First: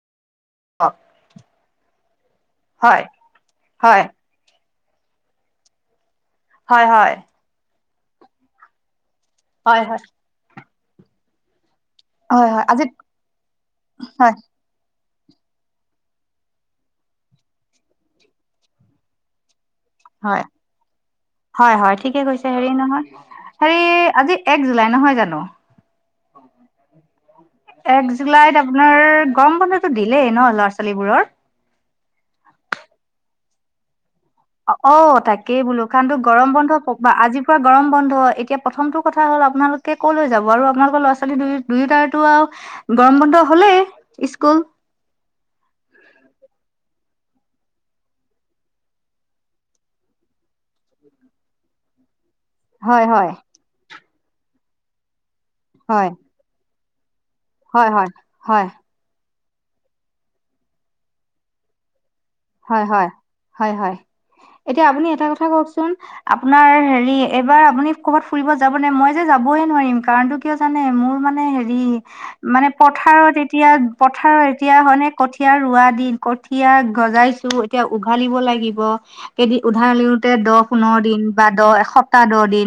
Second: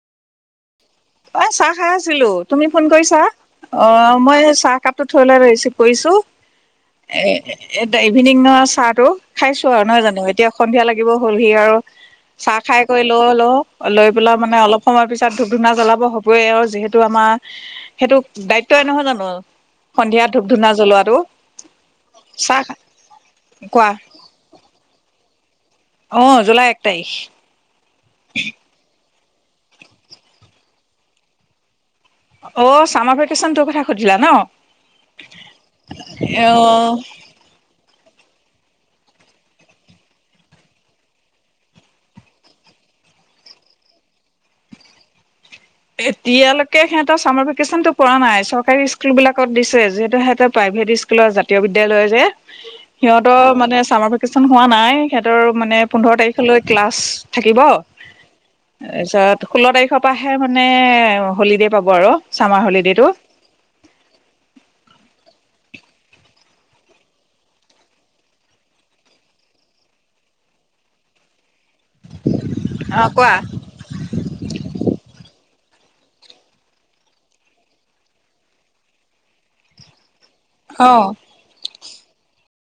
অ অ' চাহ খাহ আছিলো তুমি ফোন হয় কৰিছা হয় অ' মই চাহাপ। থলা ৰে ৰিছিফ কৰিছো। হয়-হয়, এতি ইভিনিং ন চাহ টো খাইছো হয় আৰু হয় নহয় জানো এতিয়া সন্ধিয়া লাগিব হলহি আৰু। হয় চাহ হয় খাই আজি কৰি লৈ হ'লেও লৈ হয় পেলাই মানে অলপ সময় পিছত ধূপ ধুনা জ্বলাব। হ'ব আৰু যিহেতু আমাৰ সেইটো দায়িত্বই নহয় জানো। সন্ধিয়া ধূপ ধুনা জলোৱাত হয়-হয় ঠিকে কৈছে হেৰি নহয় হেৰি কোৱা আজি এক জুলাই নহয় জানো। অহ জুলাই এক তাৰিখ। এক জুলাইত আপোনাৰ গৰম বন্ধুতো দিলেই ন ল'ৰা ছোৱালীবোৰৰ। অ' চামাৰ ভেকেচন তোৰ কথা সুধ। অ' তাকেই বোলো কাৰণ তো গৰম বন্ধ অ আজি পৰা গৰম বন্ধ। এতিয়া প্ৰথমতটো কথা হ'ল আপোনালোকে ক'লৈ যাব আৰু আপোনালোকৰ ল'ৰা ছোৱালী দু দুয়োটাৰো আৰু গৰম। সম্বন্ধ হ'লে স্কুল। এতিয়ালৈকে সে চাৰ ভেকেচনটো পৰা নাই চৰকাৰী স্কুল বিলাকত দিছে যিহেতু সিহঁতে প্ৰাইভেট স্কুলৰ জাতীয় বিদ্যালয়ৰ যে হয় হয় সিহঁতৰ মানে চামাৰ ভেকেচন হোৱা নাই সিহঁতৰ মানে হয় পোন্ধৰ তাৰিখলৈ ক্লাছ। থাকিব হয় হয় হয় তাৰপিছত ষোল্ল তাৰিখৰ পৰাহে মানে হলিডে' পাব আৰু। চামাৰ হলিডেটো হয়-হয়-হয়-হয় এতিয়া আপুনি এটা কথা কওকচোন। আপোনাৰ হেৰি এইবাৰ আপুনি কৰ'বাত ফুৰিব যাব নাই মই যে যাবহে নোৱাৰিম কাৰণো কিয় জানে। মোৰ মানে হেৰি মানে অ কোৱা পথাৰত এতিয়া পথাৰত এতিয়া হয়ে। কঠীয়া ৰোৱা দিন কঠিয়া গজাইছো এতিয়া উঘালিব লাগিব কেইদিন উঘালিও। তে দহ পোন্ধৰ অ দিন বা দহ এসপ্তাহ দহ দিন।